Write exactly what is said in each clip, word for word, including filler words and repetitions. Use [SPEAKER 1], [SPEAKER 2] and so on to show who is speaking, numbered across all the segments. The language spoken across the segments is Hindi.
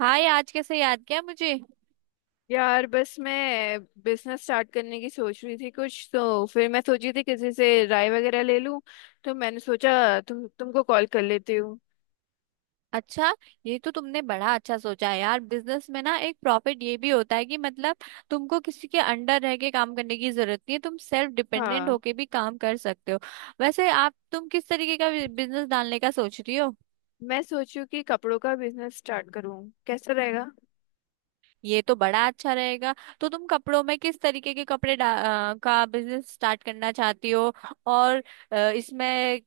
[SPEAKER 1] हाय, आज कैसे याद किया मुझे।
[SPEAKER 2] यार बस मैं बिजनेस स्टार्ट करने की सोच रही थी कुछ। तो फिर मैं सोची थी किसी से राय वगैरह ले लूं, तो मैंने सोचा तुम तुमको कॉल कर लेती हूँ।
[SPEAKER 1] अच्छा। ये तो तुमने बड़ा अच्छा सोचा है यार। बिजनेस में ना एक प्रॉफिट ये भी होता है कि मतलब तुमको किसी के अंडर रह के काम करने की जरूरत नहीं है। तुम सेल्फ डिपेंडेंट
[SPEAKER 2] हाँ,
[SPEAKER 1] होके भी काम कर सकते हो। वैसे आप तुम किस तरीके का बिजनेस डालने का सोच रही हो।
[SPEAKER 2] मैं सोचूं कि कपड़ों का बिजनेस स्टार्ट करूँ, कैसा रहेगा?
[SPEAKER 1] ये तो बड़ा अच्छा रहेगा। तो तुम कपड़ों में किस तरीके के कपड़े डा, अ, का बिजनेस स्टार्ट करना चाहती हो। और अ, इसमें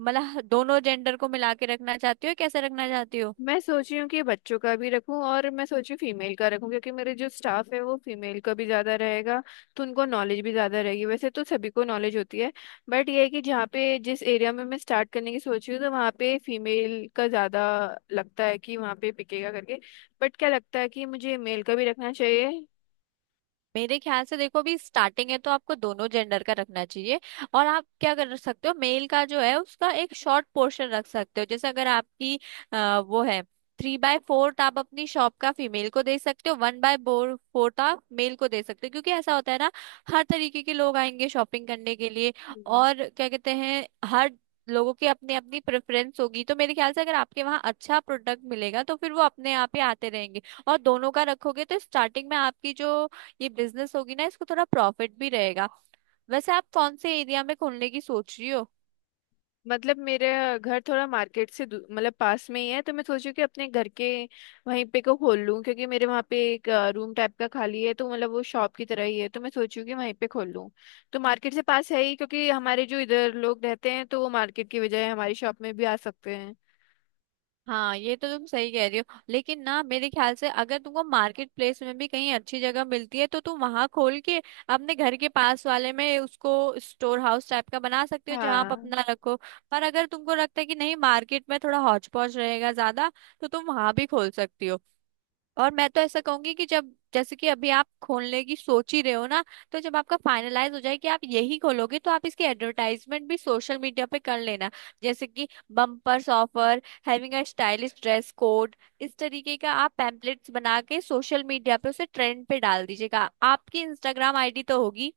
[SPEAKER 1] मतलब दोनों जेंडर को मिला के रखना चाहती हो या कैसे रखना चाहती हो।
[SPEAKER 2] मैं सोच रही हूँ कि बच्चों का भी रखूँ, और मैं सोच रही हूँ फीमेल का रखूँ, क्योंकि मेरे जो स्टाफ है वो फीमेल का भी ज़्यादा रहेगा। तो उनको नॉलेज भी ज़्यादा रहेगी, वैसे तो सभी को नॉलेज होती है। बट ये है कि जहाँ पे जिस एरिया में मैं स्टार्ट करने की सोच रही हूँ, तो वहाँ पे फीमेल का ज़्यादा लगता है कि वहाँ पे पिकेगा करके। बट क्या लगता है कि मुझे मेल का भी रखना चाहिए?
[SPEAKER 1] मेरे ख्याल से देखो, अभी स्टार्टिंग है तो आपको दोनों जेंडर का रखना चाहिए। और आप क्या कर सकते हो, मेल का जो है उसका एक शॉर्ट पोर्शन रख सकते हो। जैसे अगर आपकी अ, वो है, थ्री बाय फोर्थ आप अपनी शॉप का फीमेल को दे सकते हो, वन बाय फोर्थ आप मेल को दे सकते हो। क्योंकि ऐसा होता है ना, हर तरीके के लोग आएंगे शॉपिंग करने के लिए। और क्या कहते हैं, हर लोगों की अपनी अपनी प्रेफरेंस होगी। तो मेरे ख्याल से अगर आपके वहाँ अच्छा प्रोडक्ट मिलेगा तो फिर वो अपने आप ही आते रहेंगे। और दोनों का रखोगे तो स्टार्टिंग में आपकी जो ये बिजनेस होगी ना इसको थोड़ा प्रॉफिट भी रहेगा। वैसे आप कौन से एरिया में खोलने की सोच रही हो?
[SPEAKER 2] मतलब मेरे घर थोड़ा मार्केट से दू- मतलब पास में ही है, तो मैं सोची कि अपने घर के वहीं पे को खोल लूँ, क्योंकि मेरे वहाँ पे एक रूम टाइप का खाली है, तो मतलब वो शॉप की तरह ही है। तो मैं सोचूँ कि वहीं पे खोल लूँ, तो मार्केट से पास है ही, क्योंकि हमारे जो इधर लोग रहते हैं तो वो मार्केट की बजाय हमारी शॉप में भी आ सकते हैं।
[SPEAKER 1] हाँ, ये तो तुम सही कह रही हो। लेकिन ना मेरे ख्याल से अगर तुमको मार्केट प्लेस में भी कहीं अच्छी जगह मिलती है तो तुम वहां खोल के अपने घर के पास वाले में उसको स्टोर हाउस टाइप का बना सकते हो, जहां आप
[SPEAKER 2] हाँ।
[SPEAKER 1] अपना रखो। पर अगर तुमको लगता है कि नहीं, मार्केट में थोड़ा हौच पौच रहेगा ज्यादा, तो तुम वहां भी खोल सकती हो। और मैं तो ऐसा कहूंगी कि जब, जैसे कि अभी आप खोलने की सोच ही रहे हो ना, तो जब आपका फाइनलाइज हो जाए कि आप यही खोलोगे तो आप इसकी एडवर्टाइजमेंट भी सोशल मीडिया पे कर लेना। जैसे कि bumpers offer having a stylish dress code, इस तरीके का आप पैम्पलेट्स बना के सोशल मीडिया पे उसे ट्रेंड पे डाल दीजिएगा। आपकी इंस्टाग्राम आईडी तो होगी।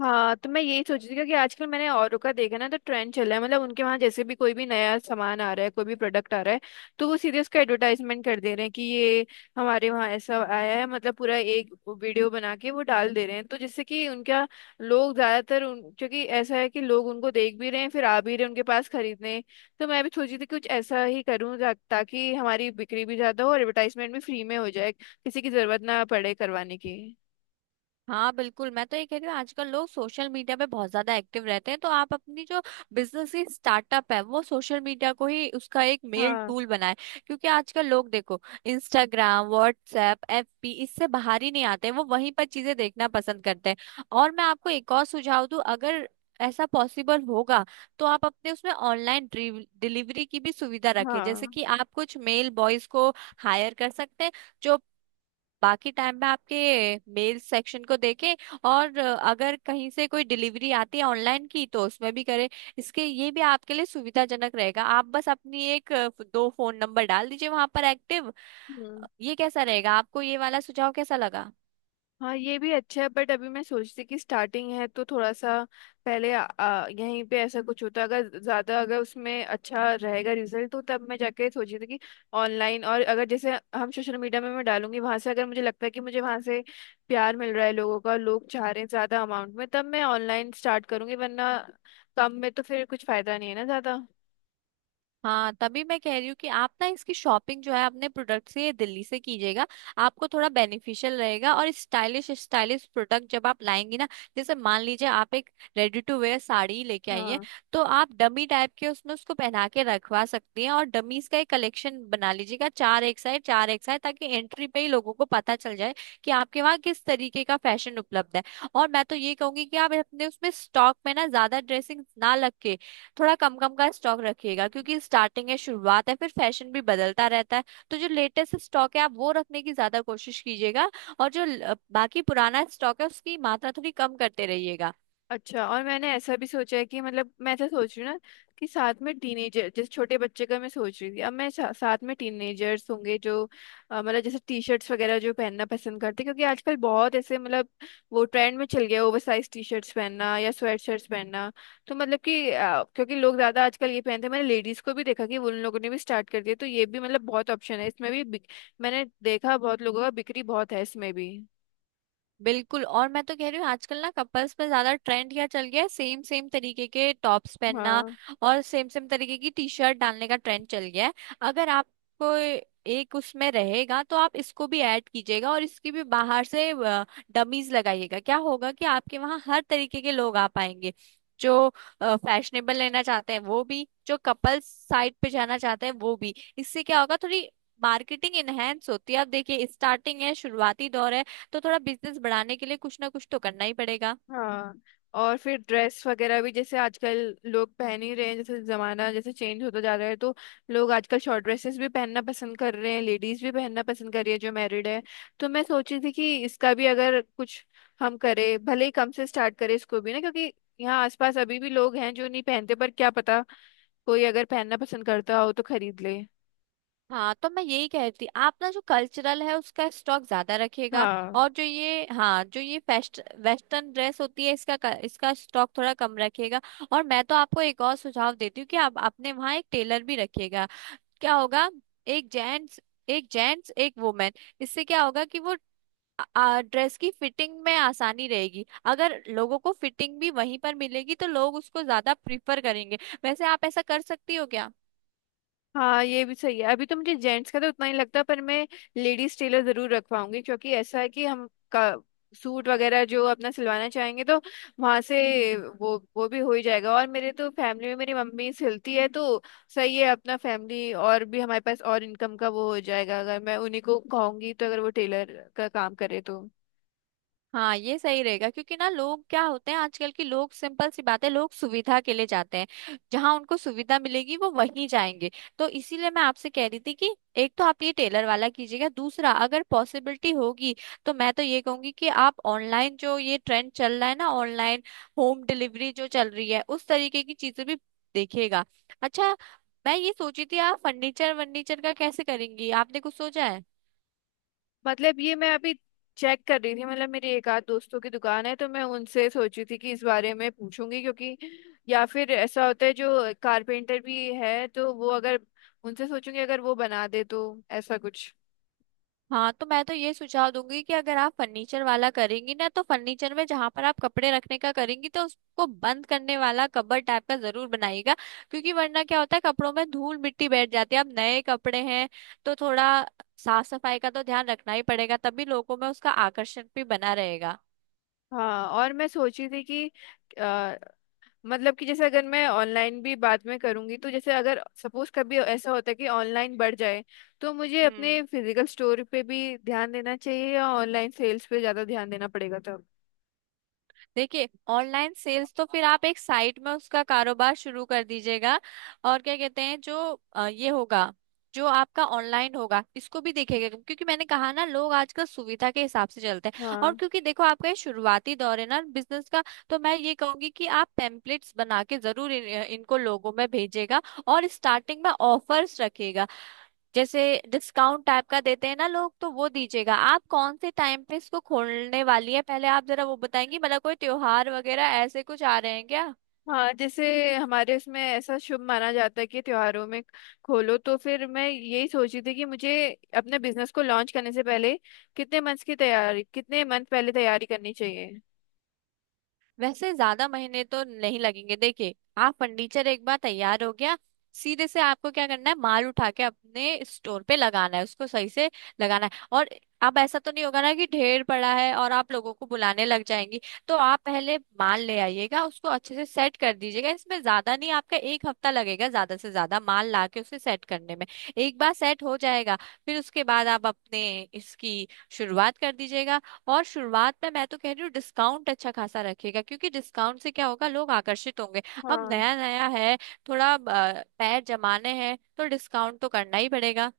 [SPEAKER 2] हाँ, तो मैं यही सोच रही थी, क्योंकि आजकल मैंने औरों का देखा ना, तो ट्रेंड चला है, मतलब उनके वहाँ जैसे भी कोई भी नया सामान आ रहा है, कोई भी प्रोडक्ट आ रहा है, तो वो सीधे उसका एडवर्टाइजमेंट कर दे रहे हैं कि ये हमारे वहाँ ऐसा आया है। मतलब पूरा एक वीडियो बना के वो डाल दे रहे हैं, तो जिससे कि उनका लोग ज़्यादातर उन, क्योंकि ऐसा है कि लोग उनको देख भी रहे हैं, फिर आ भी रहे हैं उनके पास खरीदने। तो मैं भी सोच रही थी कुछ ऐसा ही करूँ जा- ताकि हमारी बिक्री भी ज़्यादा हो, और एडवर्टाइजमेंट भी फ्री में हो जाए, किसी की ज़रूरत ना पड़े करवाने की।
[SPEAKER 1] हाँ बिल्कुल, मैं तो ये कह रही हूँ आजकल लोग सोशल मीडिया पे बहुत ज्यादा एक्टिव रहते हैं। तो आप अपनी जो बिजनेस की स्टार्टअप है वो सोशल मीडिया को ही उसका एक मेल
[SPEAKER 2] हाँ।
[SPEAKER 1] टूल बनाए। क्योंकि आजकल लोग देखो इंस्टाग्राम, व्हाट्सएप, एफबी इससे बाहर ही नहीं आते, वो वहीं पर चीजें देखना पसंद करते हैं। और मैं आपको एक और सुझाव दूं, अगर ऐसा पॉसिबल होगा तो आप अपने उसमें ऑनलाइन डिलीवरी की भी सुविधा रखें। जैसे
[SPEAKER 2] हाँ।
[SPEAKER 1] कि आप कुछ मेल बॉयज को हायर कर सकते हैं, जो बाकी टाइम में आपके मेल सेक्शन को देखें। और अ, अगर कहीं से कोई डिलीवरी आती है ऑनलाइन की तो उसमें भी करें। इसके ये भी आपके लिए सुविधाजनक रहेगा। आप बस अपनी एक अ, दो फोन नंबर डाल दीजिए वहां पर एक्टिव।
[SPEAKER 2] हम्म।
[SPEAKER 1] ये कैसा रहेगा, आपको ये वाला सुझाव कैसा लगा?
[SPEAKER 2] हाँ, ये भी अच्छा है, बट अभी मैं सोचती कि स्टार्टिंग है, तो थोड़ा सा पहले आ, आ, यहीं पे ऐसा कुछ होता। अगर ज्यादा, अगर उसमें अच्छा रहेगा रिजल्ट, तो तब मैं जाके सोची थी कि ऑनलाइन। और अगर जैसे हम सोशल मीडिया में मैं डालूंगी, वहां से अगर मुझे लगता है कि मुझे वहां से प्यार मिल रहा है लोगों का, लोग चाह रहे हैं ज्यादा अमाउंट में, तब मैं ऑनलाइन स्टार्ट करूंगी, वरना कम में तो फिर कुछ फायदा नहीं है ना ज्यादा।
[SPEAKER 1] हाँ तभी मैं कह रही हूँ कि आप ना इसकी शॉपिंग जो है अपने प्रोडक्ट से दिल्ली से कीजिएगा। आपको थोड़ा बेनिफिशियल रहेगा। और स्टाइलिश स्टाइलिश प्रोडक्ट जब आप लाएंगी ना, जैसे मान लीजिए आप एक रेडी टू वेयर साड़ी लेके आई हैं,
[SPEAKER 2] हाँ।
[SPEAKER 1] तो आप डमी टाइप के उसमें उसको पहना के रखवा सकती हैं। और डमीज का एक कलेक्शन बना लीजिएगा, चार एक साइड चार एक साइड, ताकि एंट्री पे ही लोगों को पता चल जाए कि आपके वहाँ किस तरीके का फैशन उपलब्ध है। और मैं तो ये कहूंगी कि आप अपने उसमें स्टॉक में ना ज्यादा ड्रेसिंग ना लग, थोड़ा कम कम का स्टॉक रखिएगा। क्योंकि स्टार्टिंग है, शुरुआत है, फिर फैशन भी बदलता रहता है। तो जो लेटेस्ट स्टॉक है आप वो रखने की ज्यादा कोशिश कीजिएगा। और जो ल- बाकी पुराना स्टॉक है उसकी मात्रा थोड़ी कम करते रहिएगा।
[SPEAKER 2] अच्छा, और मैंने ऐसा भी सोचा है कि मतलब मैं ऐसा सोच रही हूँ ना, कि साथ में टीनेजर जैसे छोटे बच्चे का मैं सोच रही थी। अब मैं सा, साथ में टीनेजर्स होंगे जो अ, मतलब जैसे टी शर्ट्स वगैरह जो पहनना पसंद करते हैं, क्योंकि आजकल बहुत ऐसे, मतलब वो ट्रेंड में चल गया ओवर साइज टी शर्ट्स पहनना या स्वेट शर्ट्स पहनना। तो मतलब कि अ, क्योंकि लोग ज़्यादा आजकल ये पहनते हैं, मैंने लेडीज़ को भी देखा कि उन लोगों ने भी स्टार्ट कर दिया, तो ये भी मतलब बहुत ऑप्शन है इसमें भी बिक- मैंने देखा बहुत लोगों का बिक्री बहुत है इसमें भी।
[SPEAKER 1] बिल्कुल। और मैं तो कह रही हूँ आजकल ना कपल्स में ज्यादा ट्रेंड क्या चल गया है, सेम सेम तरीके के टॉप्स पहनना
[SPEAKER 2] हाँ।
[SPEAKER 1] और सेम सेम तरीके की टी शर्ट डालने का ट्रेंड चल गया है। अगर आपको एक उसमें रहेगा तो आप इसको भी ऐड कीजिएगा और इसकी भी बाहर से डमीज लगाइएगा। क्या होगा कि आपके वहाँ हर तरीके के लोग आ पाएंगे, जो फैशनेबल लेना चाहते हैं वो भी, जो कपल्स साइड पे जाना चाहते हैं वो भी। इससे क्या होगा, थोड़ी मार्केटिंग इनहेंस होती है। आप देखिए, स्टार्टिंग है, शुरुआती दौर है। तो थोड़ा बिजनेस बढ़ाने के लिए कुछ ना कुछ तो करना ही पड़ेगा।
[SPEAKER 2] हाँ, और फिर ड्रेस वगैरह भी जैसे आजकल लोग पहन ही रहे हैं, जैसे जमाना जैसे चेंज होता जा रहा है, तो लोग आजकल शॉर्ट ड्रेसेस भी पहनना पसंद कर रहे हैं, लेडीज भी पहनना पसंद कर रही है जो मैरिड है। तो मैं सोची थी कि इसका भी अगर कुछ हम करें, भले ही कम से स्टार्ट करें इसको भी ना, क्योंकि यहाँ आसपास अभी भी लोग हैं जो नहीं पहनते, पर क्या पता कोई अगर पहनना पसंद करता हो तो खरीद ले।
[SPEAKER 1] हाँ तो मैं यही कह रही थी, आप ना जो कल्चरल है उसका स्टॉक ज्यादा रखिएगा।
[SPEAKER 2] हाँ।
[SPEAKER 1] और जो ये, हाँ जो ये फेस्ट वेस्टर्न ड्रेस होती है इसका क- इसका स्टॉक थोड़ा कम रखिएगा। और मैं तो आपको एक और सुझाव देती हूँ कि आप अपने वहाँ एक टेलर भी रखिएगा। क्या होगा, एक जेंट्स एक जेंट्स एक वुमेन। इससे क्या होगा कि वो आ, ड्रेस की फिटिंग में आसानी रहेगी। अगर लोगों को फिटिंग भी वहीं पर मिलेगी तो लोग उसको ज्यादा प्रिफर करेंगे। वैसे आप ऐसा कर सकती हो क्या?
[SPEAKER 2] हाँ, ये भी सही है, अभी तो मुझे जेंट्स का तो उतना ही लगता है, पर मैं लेडीज टेलर जरूर रखवाऊंगी, क्योंकि ऐसा है कि हम का सूट वगैरह जो अपना सिलवाना चाहेंगे तो वहां से वो वो भी हो ही जाएगा। और मेरे तो फैमिली में मेरी मम्मी सिलती है, तो सही है अपना फैमिली। और भी हमारे पास और इनकम का वो हो जाएगा, अगर मैं उन्हीं को कहूंगी तो, अगर वो टेलर का काम करे तो।
[SPEAKER 1] हाँ ये सही रहेगा। क्योंकि ना लोग क्या होते हैं, आजकल के लोग, सिंपल सी बात है, लोग सुविधा के लिए जाते हैं, जहां उनको सुविधा मिलेगी वो वहीं जाएंगे। तो इसीलिए मैं आपसे कह रही थी कि एक तो आप ये टेलर वाला कीजिएगा, दूसरा अगर पॉसिबिलिटी होगी तो मैं तो ये कहूंगी कि आप ऑनलाइन, जो ये ट्रेंड चल रहा है ना ऑनलाइन होम डिलीवरी जो चल रही है, उस तरीके की चीजें भी देखिएगा। अच्छा, मैं ये सोची थी आप फर्नीचर वर्नीचर का कैसे करेंगी, आपने कुछ सोचा है?
[SPEAKER 2] मतलब ये मैं अभी चेक कर रही थी, मतलब मेरी एक आध दोस्तों की दुकान है, तो मैं उनसे सोची थी कि इस बारे में पूछूंगी। क्योंकि या फिर ऐसा होता है जो कारपेंटर भी है, तो वो अगर उनसे सोचूंगी, अगर वो बना दे तो ऐसा कुछ।
[SPEAKER 1] हाँ तो मैं तो ये सुझाव दूंगी कि अगर आप फर्नीचर वाला करेंगी ना, तो फर्नीचर में जहां पर आप कपड़े रखने का करेंगी, तो उसको बंद करने वाला कबर्ड टाइप का जरूर बनाइएगा। क्योंकि वरना क्या होता है, कपड़ों में धूल मिट्टी बैठ जाती है, अब नए कपड़े हैं तो थोड़ा साफ सफाई का तो ध्यान रखना ही पड़ेगा, तभी लोगों में उसका आकर्षण भी बना रहेगा।
[SPEAKER 2] हाँ, और मैं सोची थी कि अ, मतलब कि जैसे अगर मैं ऑनलाइन भी बाद में करूंगी, तो जैसे अगर सपोज कभी ऐसा होता है कि ऑनलाइन बढ़ जाए, तो मुझे अपने
[SPEAKER 1] हम्म
[SPEAKER 2] फिजिकल स्टोर पे भी ध्यान देना चाहिए, या ऑनलाइन सेल्स पे ज़्यादा ध्यान देना पड़ेगा तब?
[SPEAKER 1] देखिए, ऑनलाइन सेल्स तो फिर आप एक साइट में उसका कारोबार शुरू कर दीजिएगा। और क्या कहते हैं जो अ, ये होगा, जो आपका ऑनलाइन होगा इसको भी देखेगा। क्योंकि मैंने कहा ना, लोग आजकल सुविधा के हिसाब से चलते हैं। और
[SPEAKER 2] हाँ।
[SPEAKER 1] क्योंकि देखो आपका ये शुरुआती दौर है ना बिजनेस का, तो मैं ये कहूंगी कि आप टेम्पलेट्स बना के जरूर इन, इनको लोगों में भेजेगा। और स्टार्टिंग में ऑफर्स रखेगा, जैसे डिस्काउंट टाइप का देते हैं ना लोग, तो वो दीजिएगा। आप कौन से टाइम पे इसको खोलने वाली है, पहले आप जरा वो बताएंगी, मतलब कोई त्योहार वगैरह ऐसे कुछ आ रहे हैं क्या?
[SPEAKER 2] हाँ, जैसे हमारे इसमें ऐसा शुभ माना जाता है कि त्योहारों में खोलो, तो फिर मैं यही सोची थी कि मुझे अपने बिजनेस को लॉन्च करने से पहले कितने मंथ्स की तैयारी, कितने मंथ पहले तैयारी करनी चाहिए?
[SPEAKER 1] वैसे ज्यादा महीने तो नहीं लगेंगे। देखिए, आप फर्नीचर एक बार तैयार हो गया, सीधे से आपको क्या करना है, माल उठा के अपने स्टोर पे लगाना है, उसको सही से लगाना है। और अब ऐसा तो नहीं होगा ना कि ढेर पड़ा है और आप लोगों को बुलाने लग जाएंगी। तो आप पहले माल ले आइएगा, उसको अच्छे से सेट कर दीजिएगा। इसमें ज्यादा नहीं, आपका एक हफ्ता लगेगा ज्यादा से ज्यादा माल ला के उसे सेट करने में। एक बार सेट हो जाएगा, फिर उसके बाद आप अपने इसकी शुरुआत कर दीजिएगा। और शुरुआत में मैं तो कह रही हूँ डिस्काउंट अच्छा खासा रखेगा। क्योंकि डिस्काउंट से क्या होगा, लोग आकर्षित होंगे। अब
[SPEAKER 2] हाँ।
[SPEAKER 1] नया नया है, थोड़ा अ, पैर जमाने हैं, तो डिस्काउंट तो करना ही पड़ेगा।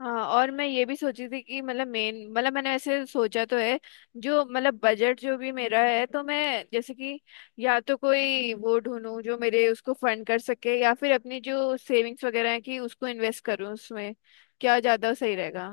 [SPEAKER 2] हाँ, और मैं ये भी सोची थी कि मतलब मेन, मतलब मैंने ऐसे सोचा तो है जो, मतलब बजट जो भी मेरा है, तो मैं जैसे कि या तो कोई वो ढूंढूं जो मेरे उसको फंड कर सके, या फिर अपनी जो सेविंग्स वगैरह है कि उसको इन्वेस्ट करूं उसमें, क्या ज्यादा सही रहेगा?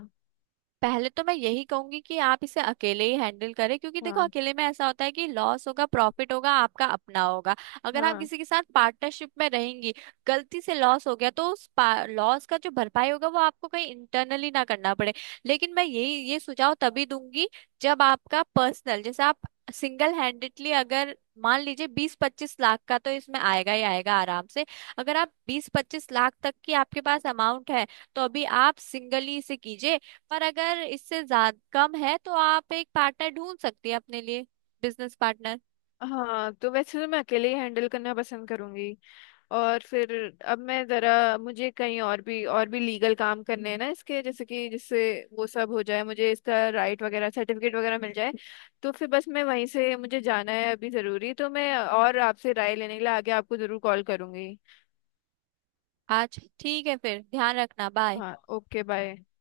[SPEAKER 1] पहले तो मैं यही कहूंगी कि आप इसे अकेले ही हैंडल करें। क्योंकि देखो
[SPEAKER 2] हाँ।
[SPEAKER 1] अकेले में ऐसा होता है कि लॉस होगा प्रॉफिट होगा आपका अपना होगा। अगर आप
[SPEAKER 2] हाँ।
[SPEAKER 1] किसी के साथ पार्टनरशिप में रहेंगी, गलती से लॉस हो गया तो उस लॉस का जो भरपाई होगा वो आपको कहीं इंटरनली ना करना पड़े। लेकिन मैं यही ये सुझाव तभी दूंगी जब आपका पर्सनल, जैसे आप सिंगल हैंडेडली अगर, मान लीजिए बीस पच्चीस लाख का, तो इसमें आएगा ही आएगा आराम से। अगर आप बीस पच्चीस लाख तक की आपके पास अमाउंट है तो अभी आप सिंगली इसे कीजिए। पर अगर इससे ज्यादा कम है तो आप एक पार्टनर ढूंढ सकती है अपने लिए, बिजनेस पार्टनर।
[SPEAKER 2] हाँ, तो वैसे तो मैं अकेले ही हैंडल करना पसंद करूंगी। और फिर अब मैं जरा, मुझे कहीं और भी और भी लीगल काम करने हैं ना इसके, जैसे कि जिससे वो सब हो जाए, मुझे इसका राइट वगैरह सर्टिफिकेट वगैरह मिल जाए। तो फिर बस मैं वहीं से, मुझे जाना है अभी ज़रूरी, तो मैं और आपसे राय लेने के लिए आगे आपको ज़रूर कॉल करूंगी।
[SPEAKER 1] आज ठीक है फिर, ध्यान रखना, बाय।
[SPEAKER 2] हाँ, ओके, बाय।